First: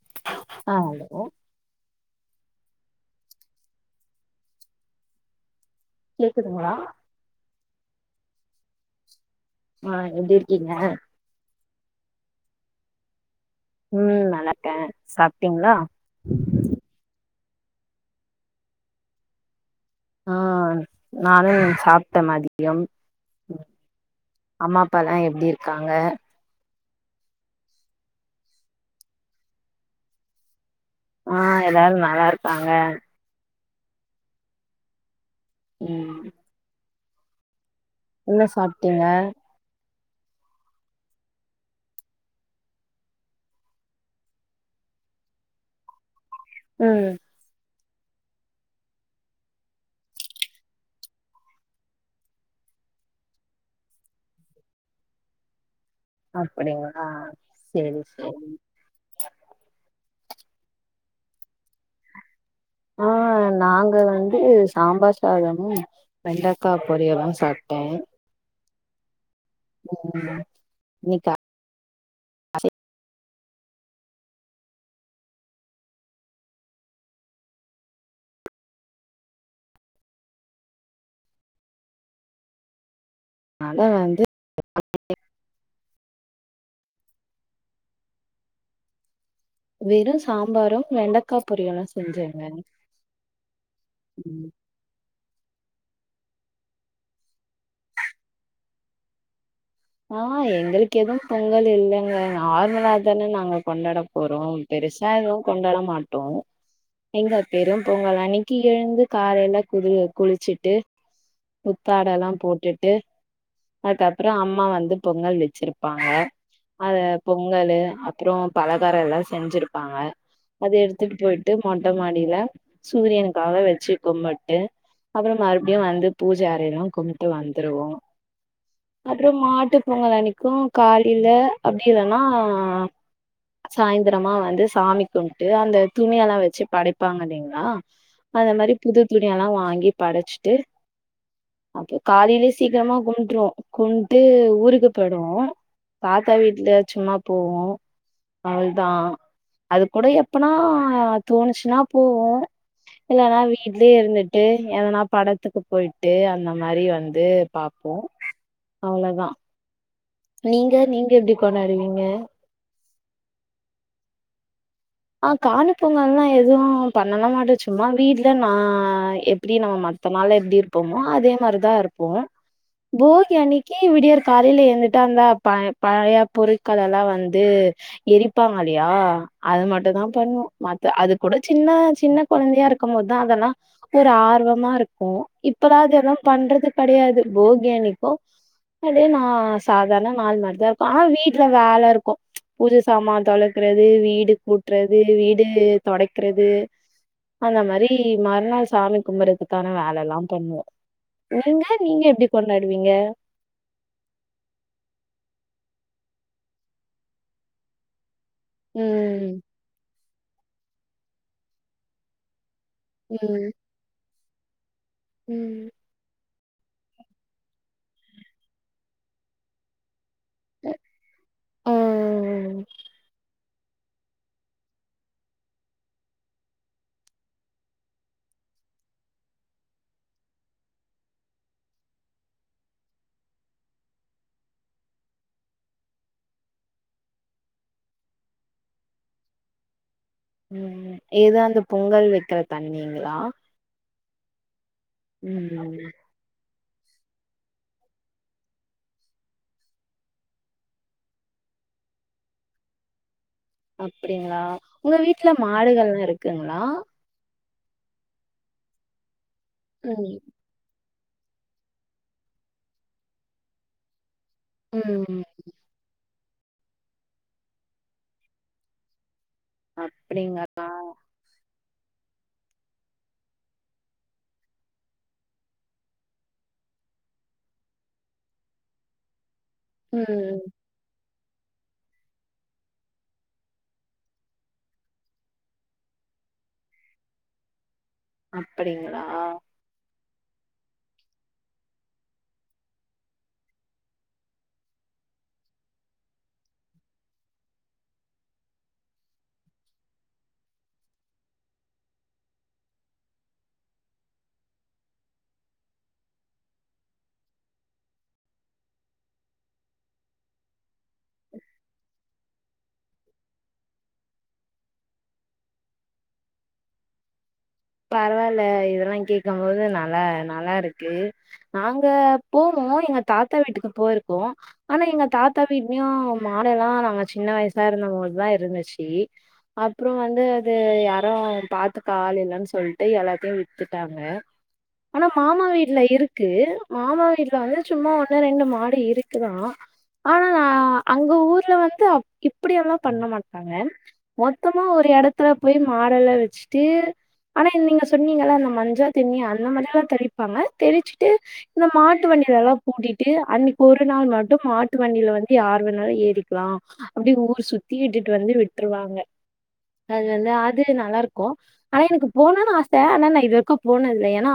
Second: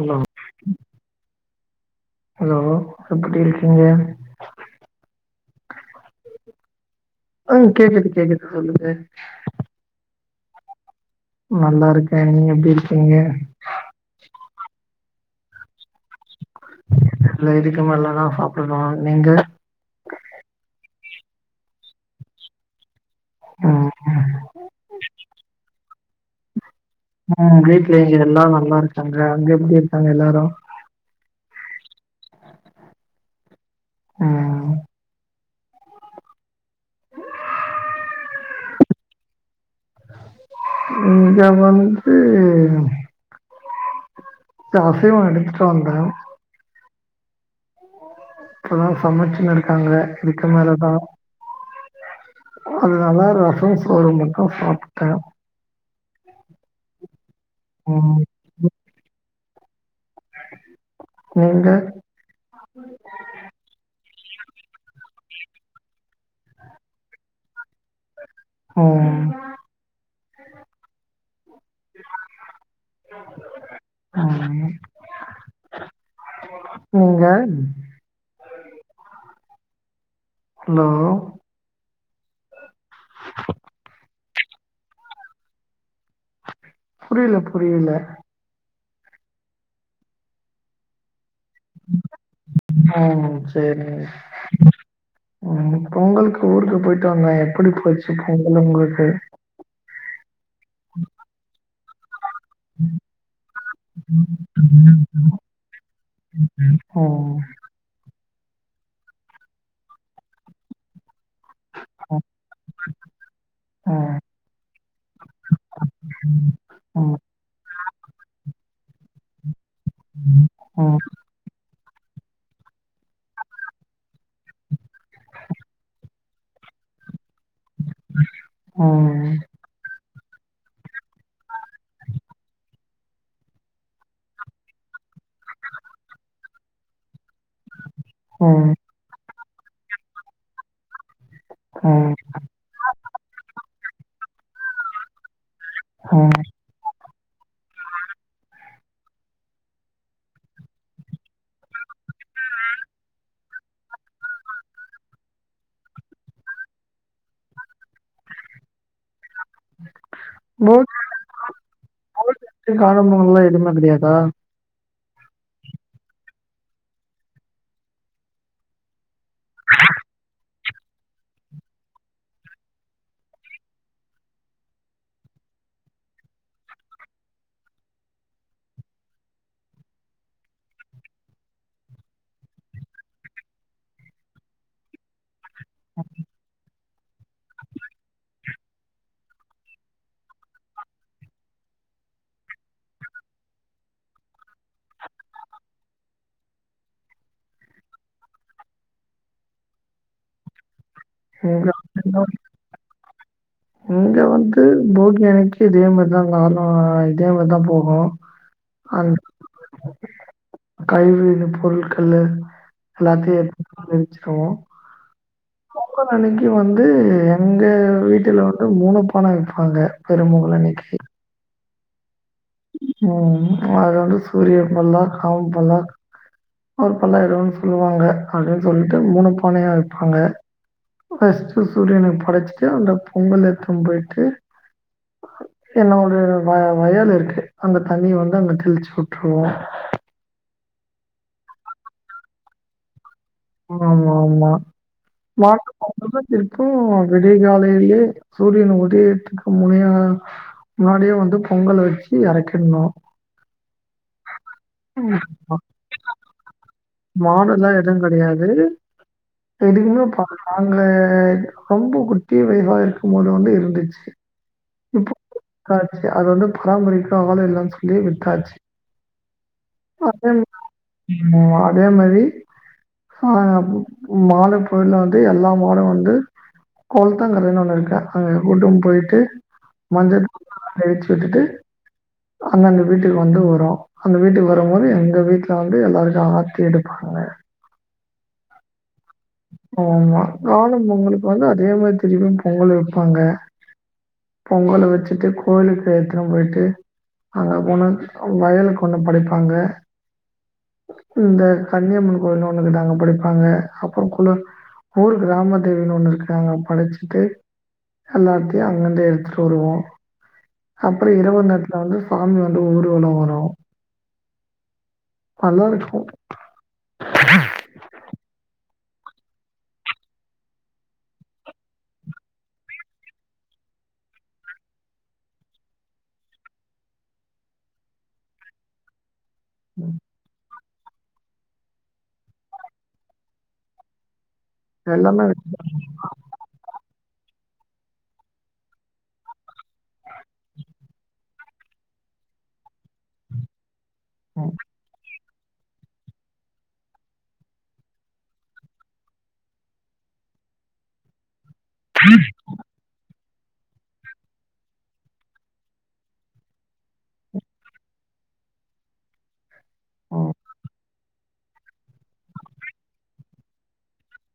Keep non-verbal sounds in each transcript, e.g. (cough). Hello ஆ hello hello எப்டி இருக்கீங்க கேக்குதுங்ளா அ கேக்குது கேக்குது சொல்லுங்க ஆ எப்டி இருக்கீங்க? நல்லா இருக்கே நீங்க எப்டி இருக்கீங்க ம் நல்லா இர்க்கே சாப்பிட்டீங்களா இல்ல இதுக்கு மேலதா சாப்டனு நீங்க ஆ நானு சாப்டே மதியம் ம் அம்மா அப்பல்லா எப்டி இருக்காங்க ம் வீட்ல இங்கே எல்லா நல்லா இருக்காங்க அங்க எப்டி இருக்காங்க எல்லாரு ஆ எல்லாரு நல்லா இருக்காங்க ம் உம் என்ன சாப்டீங்க இங்க வந்து காஃபியு எடுத்துட்டு வந்தே ம் இப்பதா சமச்சுன்னு இருக்காங்க இதுக்கு மேலதா அதுனால ரசம் சோறு மட்டு சாப்டே அப்புடிங்ளா சேரி ம் சேரிங் நீங்க ஆ ஆ நாங்க வந்து சாம்பார் சாதமு வெண்டக்கா பொரியலு சாப்டே ஓ ம் இன்னிக்கா இது ஆமா அவுங்க என்ஜாய் ஹலோ மழ வந்து (inaudible) புரியல புரியல வெறும் சாம்பாரு வெண்டக்கா பொரியலு செஞ்சேங்க ம் சரிங்க. ம் பொங்கலுக்கு ஊருக்கு போயிட்டு வந்தே எப்புடி போச்சு பொங்கல் உங்களுக்கு ஆ எங்களுக்கு எதுவும் பொங்கல் இல்லங்க ஆருதலாத் தான நாங்க கொண்டாட போறோ பெருசா எதுவு கொண்டாட மாட்டோ ஓ ஓ எங்க பெரும் பொங்கல் அன்னைக்கி எழுந்து காலையில குளு குளிச்சுட்டு ம், புத்தாடெல்லா போட்டுட்டு அதுக்கு அப்பறோ அம் அம்மா வந்து பொங்கல் வச்சிருப்பாங்க. அத ம், ம், பொங்கலு அப்றோ பலகாரோ எல்லா செஞ்சுருப்பாங்க அது ம், எடுத்துட்டு பொயிட் ட்டு மொட்ட மாடியில சூரியனுக்காக வச்சு கும்புட்டு அப்றோ மறுபடியு வந்து, பூஜை அறை எல்லா கும்ட்டு வந்துருவோ அப்றோ ம், மாட்டு பொங்கல் அன்னைக்கு காலயில அப்டி இல்லன்னா சாய்ந்துரமா வந்து சாமி கும்ட்டு அந்த துணியெல்லா வச்சு படைப்பாங்க இல்லிங்ளா ஆ அந்த ம், மாரி புது துணியெல்லா வாங்கி படச்சுட்டு அப்போ ம், காலையிலயே சீக்கிரமா கும்புட்ருவோ கும்ட்டு ஊருக்குப் போய்டுவோ ம். தாத்தா வீட்ல சும்மா போவோ அவிள்தா, அது கூட எப்பனா தோணுச்சுனா, போவோ. இல்லனா வீட்லயே இருந்துட்டு எதுனா படத்துக்கு போய்ட்டு அந்த மாரி வந்து பாப்போ அவ்ளோதா நீங்க போகி நீங்க எப்டி கொண்டாடுவீங்க போகி அன்னைக்கு காணும் பொங்கல்லா எதுமே கெடயாதா ஆ காணு பொங்கல்ல்லா எதுவு பண்ணலா மாட்டோ சும்மா வீட்ல நா எப்டி நம்ம ம த்த நாள்ல எப்டி இருப்போமோ அதே மாரிதா இருப்போ போகி அன்னைக்கி விடியற் காலேல எழுந்துட்டா இந்தா ப பழைய பொருட்கள் எல்லா வந்து எரிப்பாங்க அல்லியா அது மட் டு தா பண்ணுவோ. மத்த அது கூட சின்ன சின்ன கொழந்தையா இருக்குபோதுதா அதெல்லா ஒரு ஆர்வமாருக்கு. இப்பதா அது எதும் பண்றது கெடையாது. போகியன்னைக்கு, வந்து நா சாதாரண நாள் மாரிதா இருக்கு. ஆனா வீட்ல வேல இருக்கு. பூஜ சாமான் தொலக்குறது, வீடு கூட்றது, வீடு தொடைக்கிறது, அந்த மாரி மறுநாள் சாமி கும்புறதுக்கான வேல எல்லா பண்ணுவோ. நீங்க, இங்க நீங்க எப்டி கொண்டாடுவீங்க இங்க வந்து போகி அன்னைக்கி, இதே மாரிதா நானு, இதே மாரிதா போகு. அந் ம் கைவினை பொருட்கள்லு எல்லாத்தையு ம் எடுத்து கொண்டு போய் வச்சுகுவோ. ம் பொங்கல் அன்னைக்கி வந்து எங்க வீட்ல வந்து மூணு பான வெப்பாங்க பெரு பொங்கல் அன்னைக்கி ம் ம் அது வந்து சூரிய பல்லாக் ஆவு பல்லாக் ஒரு பல்லாயிடுனு சொல்லுவாங்க அப்டினு சொல்லிட்டு மூனு பானையா வப்பாங்க ஃபஸ்ட்டு சூரியனுக்கு படச்சுட்டு அந்த பொங்கல எத்துனு போயிட்டு என்னோடு வய வயல் இருக்கு அந்த தண்ணிய வந்து அங்க தெளிச்சு வுட்டுருவோ ம் ஏத அந்த பொங்கல் வைக்கிற தண்ணிங்களா ஆமா ஆமா ஆமா லாக் ம் பண்றது இருக்கு விடிய காலேலயே சூரியன் உதயத்துக்கு முனையா முன்னாடியே வந்து பொங்கல வச்சு எறக்கிடுணு அப்டிங்களா உங்க வீட்ல மாடுகள்ல்லா இருக்குங்களா மாடெல்லா எதும் கெடையாது (unintelligible) ம் பா நாங்க ரொம்ப குட்டி பிள்ளகளா இருக்கு போது வந்து இருந்துச்சு இப்போ ம் வித்தாச்சு அது வந்து பராமரிக்க ஆள் இல்லனு சொல்லி வித்தாச்சு அப்டிங்க ம் அதே மாரி ஹா மால பொழுதுல வந்து எல்லா மாடு வந்து கொளத்தாங்கரேனு ஒண்ணு இருக்க அங்க கூட்டுனு போயிட்டு மஞ்சள் ம் (inaudible) வச் விட்டுட்டு அந்தந்த வீட்டுக்கு வந்து வரு அந்த வீட்டுக்கு வருபோது எங்க வீட்டுல வந்து எல்லாருக்கு ஆத் தி எடுப்பாங்க அப்டிங்களா ஆமா காணும் பொங்கலுக்கு வந்து அதே மாதிரி திருபியு பொங்கல் வப்பாங்க பொங்கல வச்சுட்டு கோயிலுக்கு எடுத்துனு போயிட்டு அங்க போன அவுங் வயலுக்கு ஒண்ணு படைப்பாங்க இந்த கன்னியம்மன் கோயிலுனு ஒண்ணு இருக்கு அங்க படைப்பாங்க அப் ப குள்ள ஊர் கிராம தேவினு ஒண்ணு இருக்கு அங்க படச்சுட்டு எல்லாத்தையு அங்கந்து எடுத்துட்டு வருவோ அப்பறோ இரவு நேரத்துல வந்து சாமி வந்து ஊருவலோ வரு நல்லா இருக்கும் பரவால்ல இதெல்லா கேக்கம்போது நல்லா நல்லா இருக்கு நாங்க போவோ எங்க தாத்தா வீட்டுக்கு போயிருக்கோ ஆனா எங்க தாத்தா வீட்லயும் மாலை எல்லாம் நாங்க சின்ன வயசா இருந்த போதுதான் இருந்துச்சு அப்புறம் வந்து அது யாரும் பாத்து ஆள் இல்லன்னு சொ சொல்ட்டு எல்லாத்தையு வித்துட்டாங்க ஆனா எல்லாமே மாமா வீட்ல இருக் க்கு மாமா வீட்ல வந்து சும்மா ஒண்ணு ரெண்டு மாடு இருக்குதா ஆனா நா அங்க ஊர்ல வந்து இப்படியல்லா பண்ண மாட்டாங்க மொத்தமா ஒரு எடத்துல போய் மாடெல்லா வச்சுட்டு ஆனா நீங்க சொன்னீங்கள அந்த மஞ்ச தெண்ணி அந்த மாதிரி எல்லா தெளிப்பாங்க தெளிச்சுட்டு இந்த மாட்டு வண்டில எல்லா பூட்டிட்டு அன்னைக்கு ஒரு நாள் மட்டும் மாட்டு வண்டியில வந்து யார் வேனாலும் ஏறிக்கலா அப்டி ஊர் சுத்தி இட்டுட்டு வந்து விட்டுருவாங்க அது வந்து ம், அது நல்லா இருக்கும் ஆனா எனக்கு போனன்னு ஆச ஆனா நா இதுவரைக்கும் போனது இல்ல ஏன்னா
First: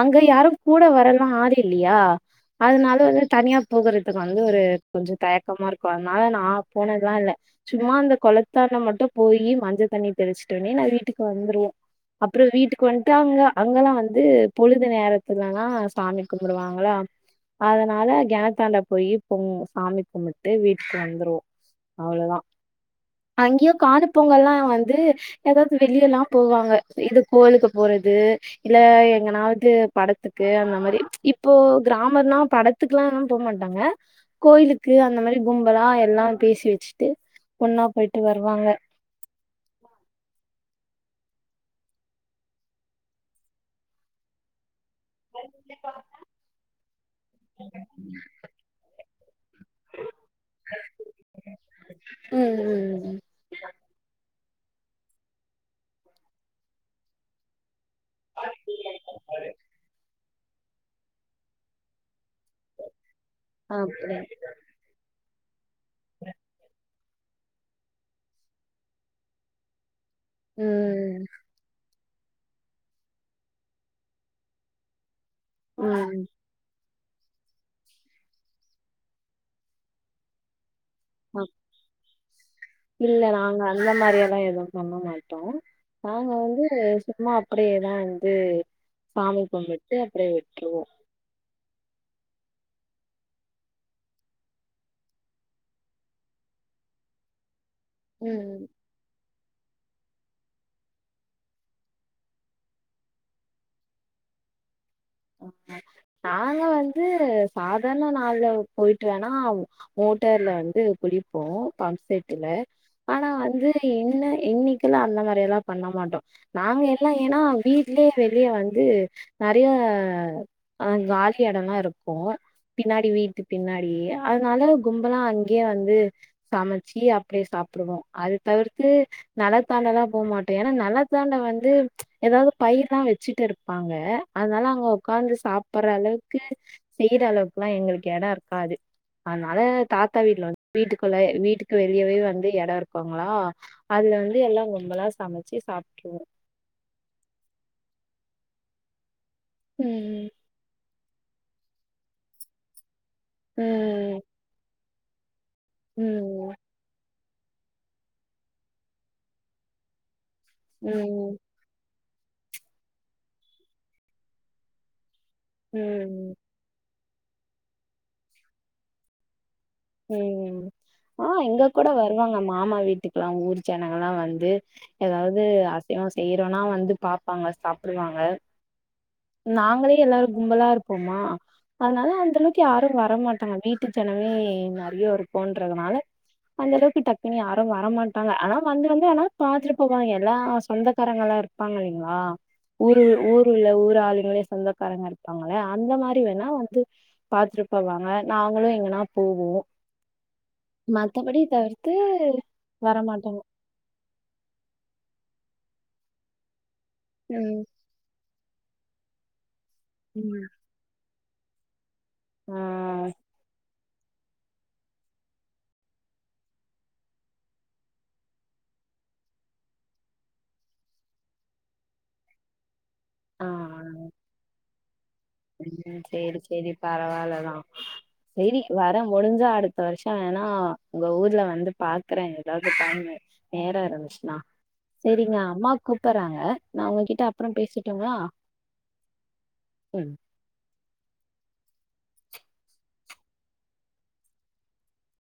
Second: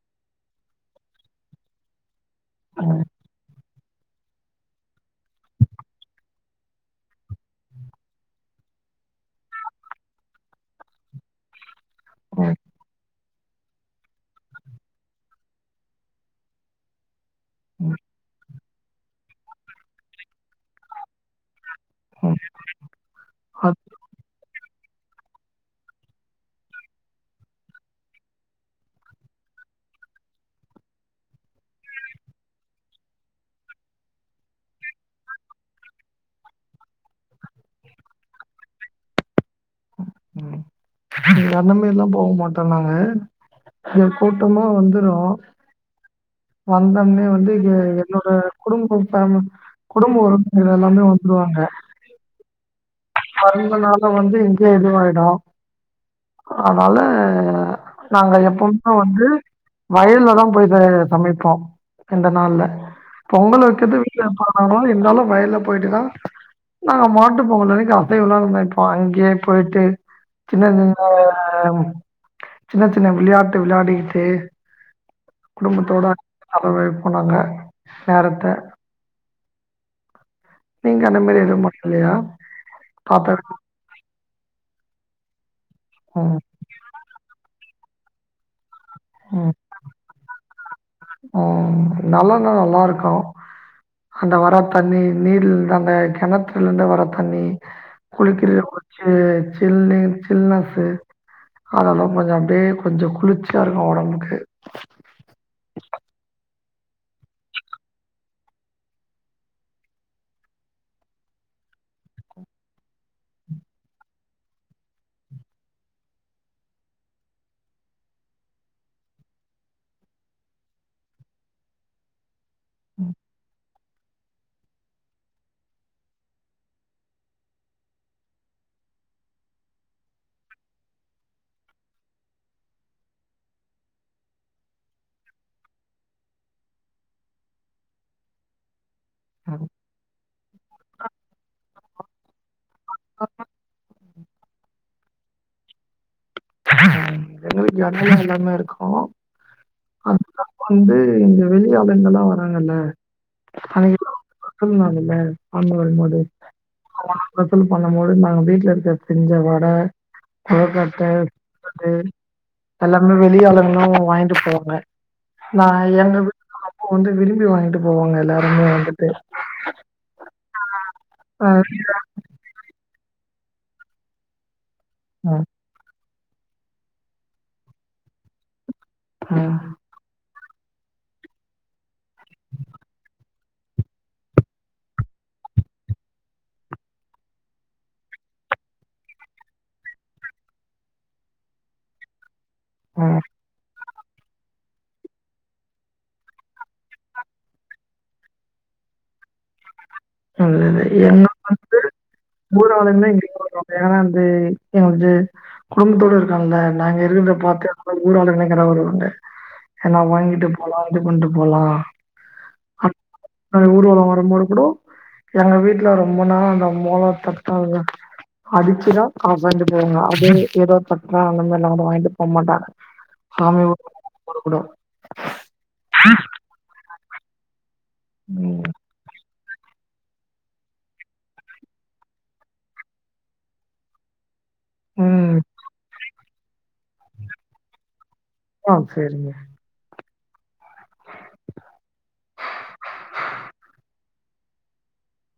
அங்க யாரும் கூட வரலா ஆர் இல்லையா அதனால வந்து தனியா போகறதுக்கு வந்து ஒரு கொஞ்ச தயக்கமா இருக்கும் அதனால நான் போனதுலா இல்ல சும்மா அந்த குளத்தான மட்டும் போய் மஞ்ச தண்ணி தெளிச்சுட்ட உடனே நா வீட்டுக்கு வந்துருவோம் அப்புற ம், வீட்டுக்கு வந் டாங்க அங்கெல்லாம வந்து பொழுது நேரத்துலனா சாமி கும்புடுவாங்களா அதனால கினத்தாண்ட போயி பொங் சாமி கும்புட்டு வீட்டுக்கு வந்துருவோ ம். அவ்வளோதா அங்கேயோ அது காணு பொங்கல்லா வந்து ஏதாவ்து வெளியல்லா போவாங்க இது கோவிலுக்கு போறது இல்ல எங்கனாவது படத்துக்கு அந்த மாரி இப்போ கிராமர்னா பட த்துக்கெல்லா ம் போ மாட்டாங்க கோயிலுக்கு அந்த மாரி கும்பல்லா எல்லா பேசி வச்சுட்டு ஒண்ணா போயிட்டு வருவாங்க ம் அந்த மேரி எல்லா போ மாட்டோ நாாங்க இந்த கூட்டமா வந்து வந்தோம் வந்தோன்னே வந்து இங்க என்னோட குடும்பம் பம் குடும்பொ வந்து எல்லாமே வந்துருவாங்க ம் ம் ம் பொறந்த நாளு வந்து இங்கயே இதுவாயிடும் அதனால நாங்க எப்பவுமே வந்து வயல்லலதா போயி ச சமைப்போம் இந்த நாள்ல பொங்கல் வைக்கிது அப்படி. வீட்ல வைப்பாங்கா (unintelligible) இருந்தாலும் வயல்ல போயிட்டு தா நாங்க மாட்டு பொங்கல் அன்னைக்கு அ ங்கே உளவு மேய்ப்போ அங்கேயே போயிட்டு சின்ன சின்ன ம், சின்ன சின்ன விளையாட்டு விளையாடிக்கிட்டே குடும்பத்தோட ம். அளவு வைப்போ நாங்க நேரத்த நீங்க அந்த மேரி அப் எதுவும் மாட்லையா இல்ல நாங்க அந்த மாரியெல்லா எதுவும் பண்ண மாட்டோம் நாங்க ம், வந்து து சும்மா அப்டியேதான் வந்து சாமி கும்விட்டு அப்டியே விட்டுருவோ ஓ நல்லன்னா நல்லா இருக்கு அந்த வரத் தண்ணி நீர்ந்து அந்த கெணத்துல இருந்து வர தண்ணி குளிக்கிற ம். ஒச்சு சில்னு சில்னஸு அதெல்லா கொஞ்சோ அப்டியே கொஞ்ச குளிச்சியாக இருக்கும் ஒடம்புக்கு நாங்க வந்து சாதார்ண நாள்ல போயிட்டு வேணா மோட்டார்ல வந்து குளிப்போ பம்ப் செட்டுல ஆனா வந்து இன்ன இன்னிக்கலா அந்த மாரியெலாம் பண்ண மாட்டோ நாங்க எல்லா எனா வீட்லியே வெளிய வந்து நெறைய அ அங் காலி எடலா இருக்கு பின்னாடி வீட்டுப் பின்னாடிய அதனால கும்பலா அங்கியே வந்து சமச்சி அப்டியே சாப்டுவோ அது தவிர்த்து நலத்தாண்டலாம் போமாட்டே எனா நலத்தாண்ட வந்து எதாவ்துப் பயிர்லா வச்சிட்டு இருப்பாங்க அதனால அங்கப் உட்காந்து சாப்பர்ற அளவுக்கு செய்யற அளவுக்குலா எங்களுக்கு எட இருக்காது அதனால தாத்தா வீட்ல வந்து வீட்டுக்குள்ள வீட்டுக்கு வெளியவே வந்து எடோ இருக்கோங்ளா அதுல வந்து எல்லாங் கும்பலா சமச்சி சாப்ட்ருவோ ம் எங்க வீட்லியு வந்து எல்லாமே இருக்கு ம் அதுதா வந்து இங்க வெளி ஆளுங்கெல்லா வராங்கல்ல அதிங்கு ம் சொல்னாங்கில்ல அண்ண வரும்மோது ம் (unintelligible) பண்ணம்பொழுது நாங்க வீட்ல இருக்க செஞ்ச வட கொழுக்கட்ட ம் நிப்பட்டு அல்லாமே வெளியாளுங்லு வாய்ன்ட்டு போவாங்க நா எங்க ம் வீட்ல அப்போ வந்து விரும்பி வாங்கிட்டு போவாங்க எல்லாருமே வந்துட்டு ம் ம் ஆ இங்க கூட வருவாங்க மாமா வீட்டுக்கலா ஊர் ஜனங்கலா வந்து எதாவ்து ம் அசைவொ செய்றோனா வந்து பாப்பாங்க சாப்டுவாங்க ம் நாங்களே எல்லாருக் கும்பலா இருப்போமா அதனால அந்தளவுக்கு யாரு வரமாட்டாங்க வீட்டு ஜனமே நெறைய இருப்போன்றதனால அந்தளவுக்கு டக்குனு யாரு வரமாட்டாங்க ஆனா வந்து வந்து ஆனாப் பாத்துருப் போவாங்கே எல்லா சொந்தக்காரங்களாருக் ப்பாங்க இல்லைங்ளா ஊரு ம் ஊரு உள்ள ஊர் ஆளுங்களே சொந்தக்காரங்க இருப்பாங்கள அந்த மாரி வேணா வந்து பாத்துருப் போவாங்க நாங்களு எங்கனாப் போவோ நல்லது என்ன மத்தபடி வந்து தவிர்த்து ஊராளுங்க இங்க வரமாட்டோங்க வருவாங்க ஏனா இந்து எங்கந்து குடும்பத்தோடு இருக்காங்கல்ல நாங்க இருந்தப் ம் பாத்தேனு ல ஊராளுங்க நெனைக்கிற ஒரு உண்டு ஏனா ம். வாங்கிட்டுப் போலா இது பண்ட்டு போலா ஆ அப் அ ஊர்வல வரும்போது கூடோ எங்க வீட்ல ரொம்ப நாளா அந்த மோள தட்னதில்ல அடிச்சுதா அவ அந்த பேருனா அவபேரு எதோ தட்றா அந்தமேர்லா வந்து வாய்ன்ட்டு போமாட்டாங்க ஆ (unintelligible) ம் சேரி சேரி பரவால்லதா சேரி ம். வர முடிஞ்சா அடுத் த வருஷ வேணா உங்க ஊர்ல வந்துப் பாக்கறே எதாவ்து டைமு நேர இருந்துச்சுனா சேரிங்க ம். அம்மா கூப்பர்றாங்க நா உங்ககிட்ட அப்றம் பேசுட்டுங்ளா ஆ சேரிங்க ம்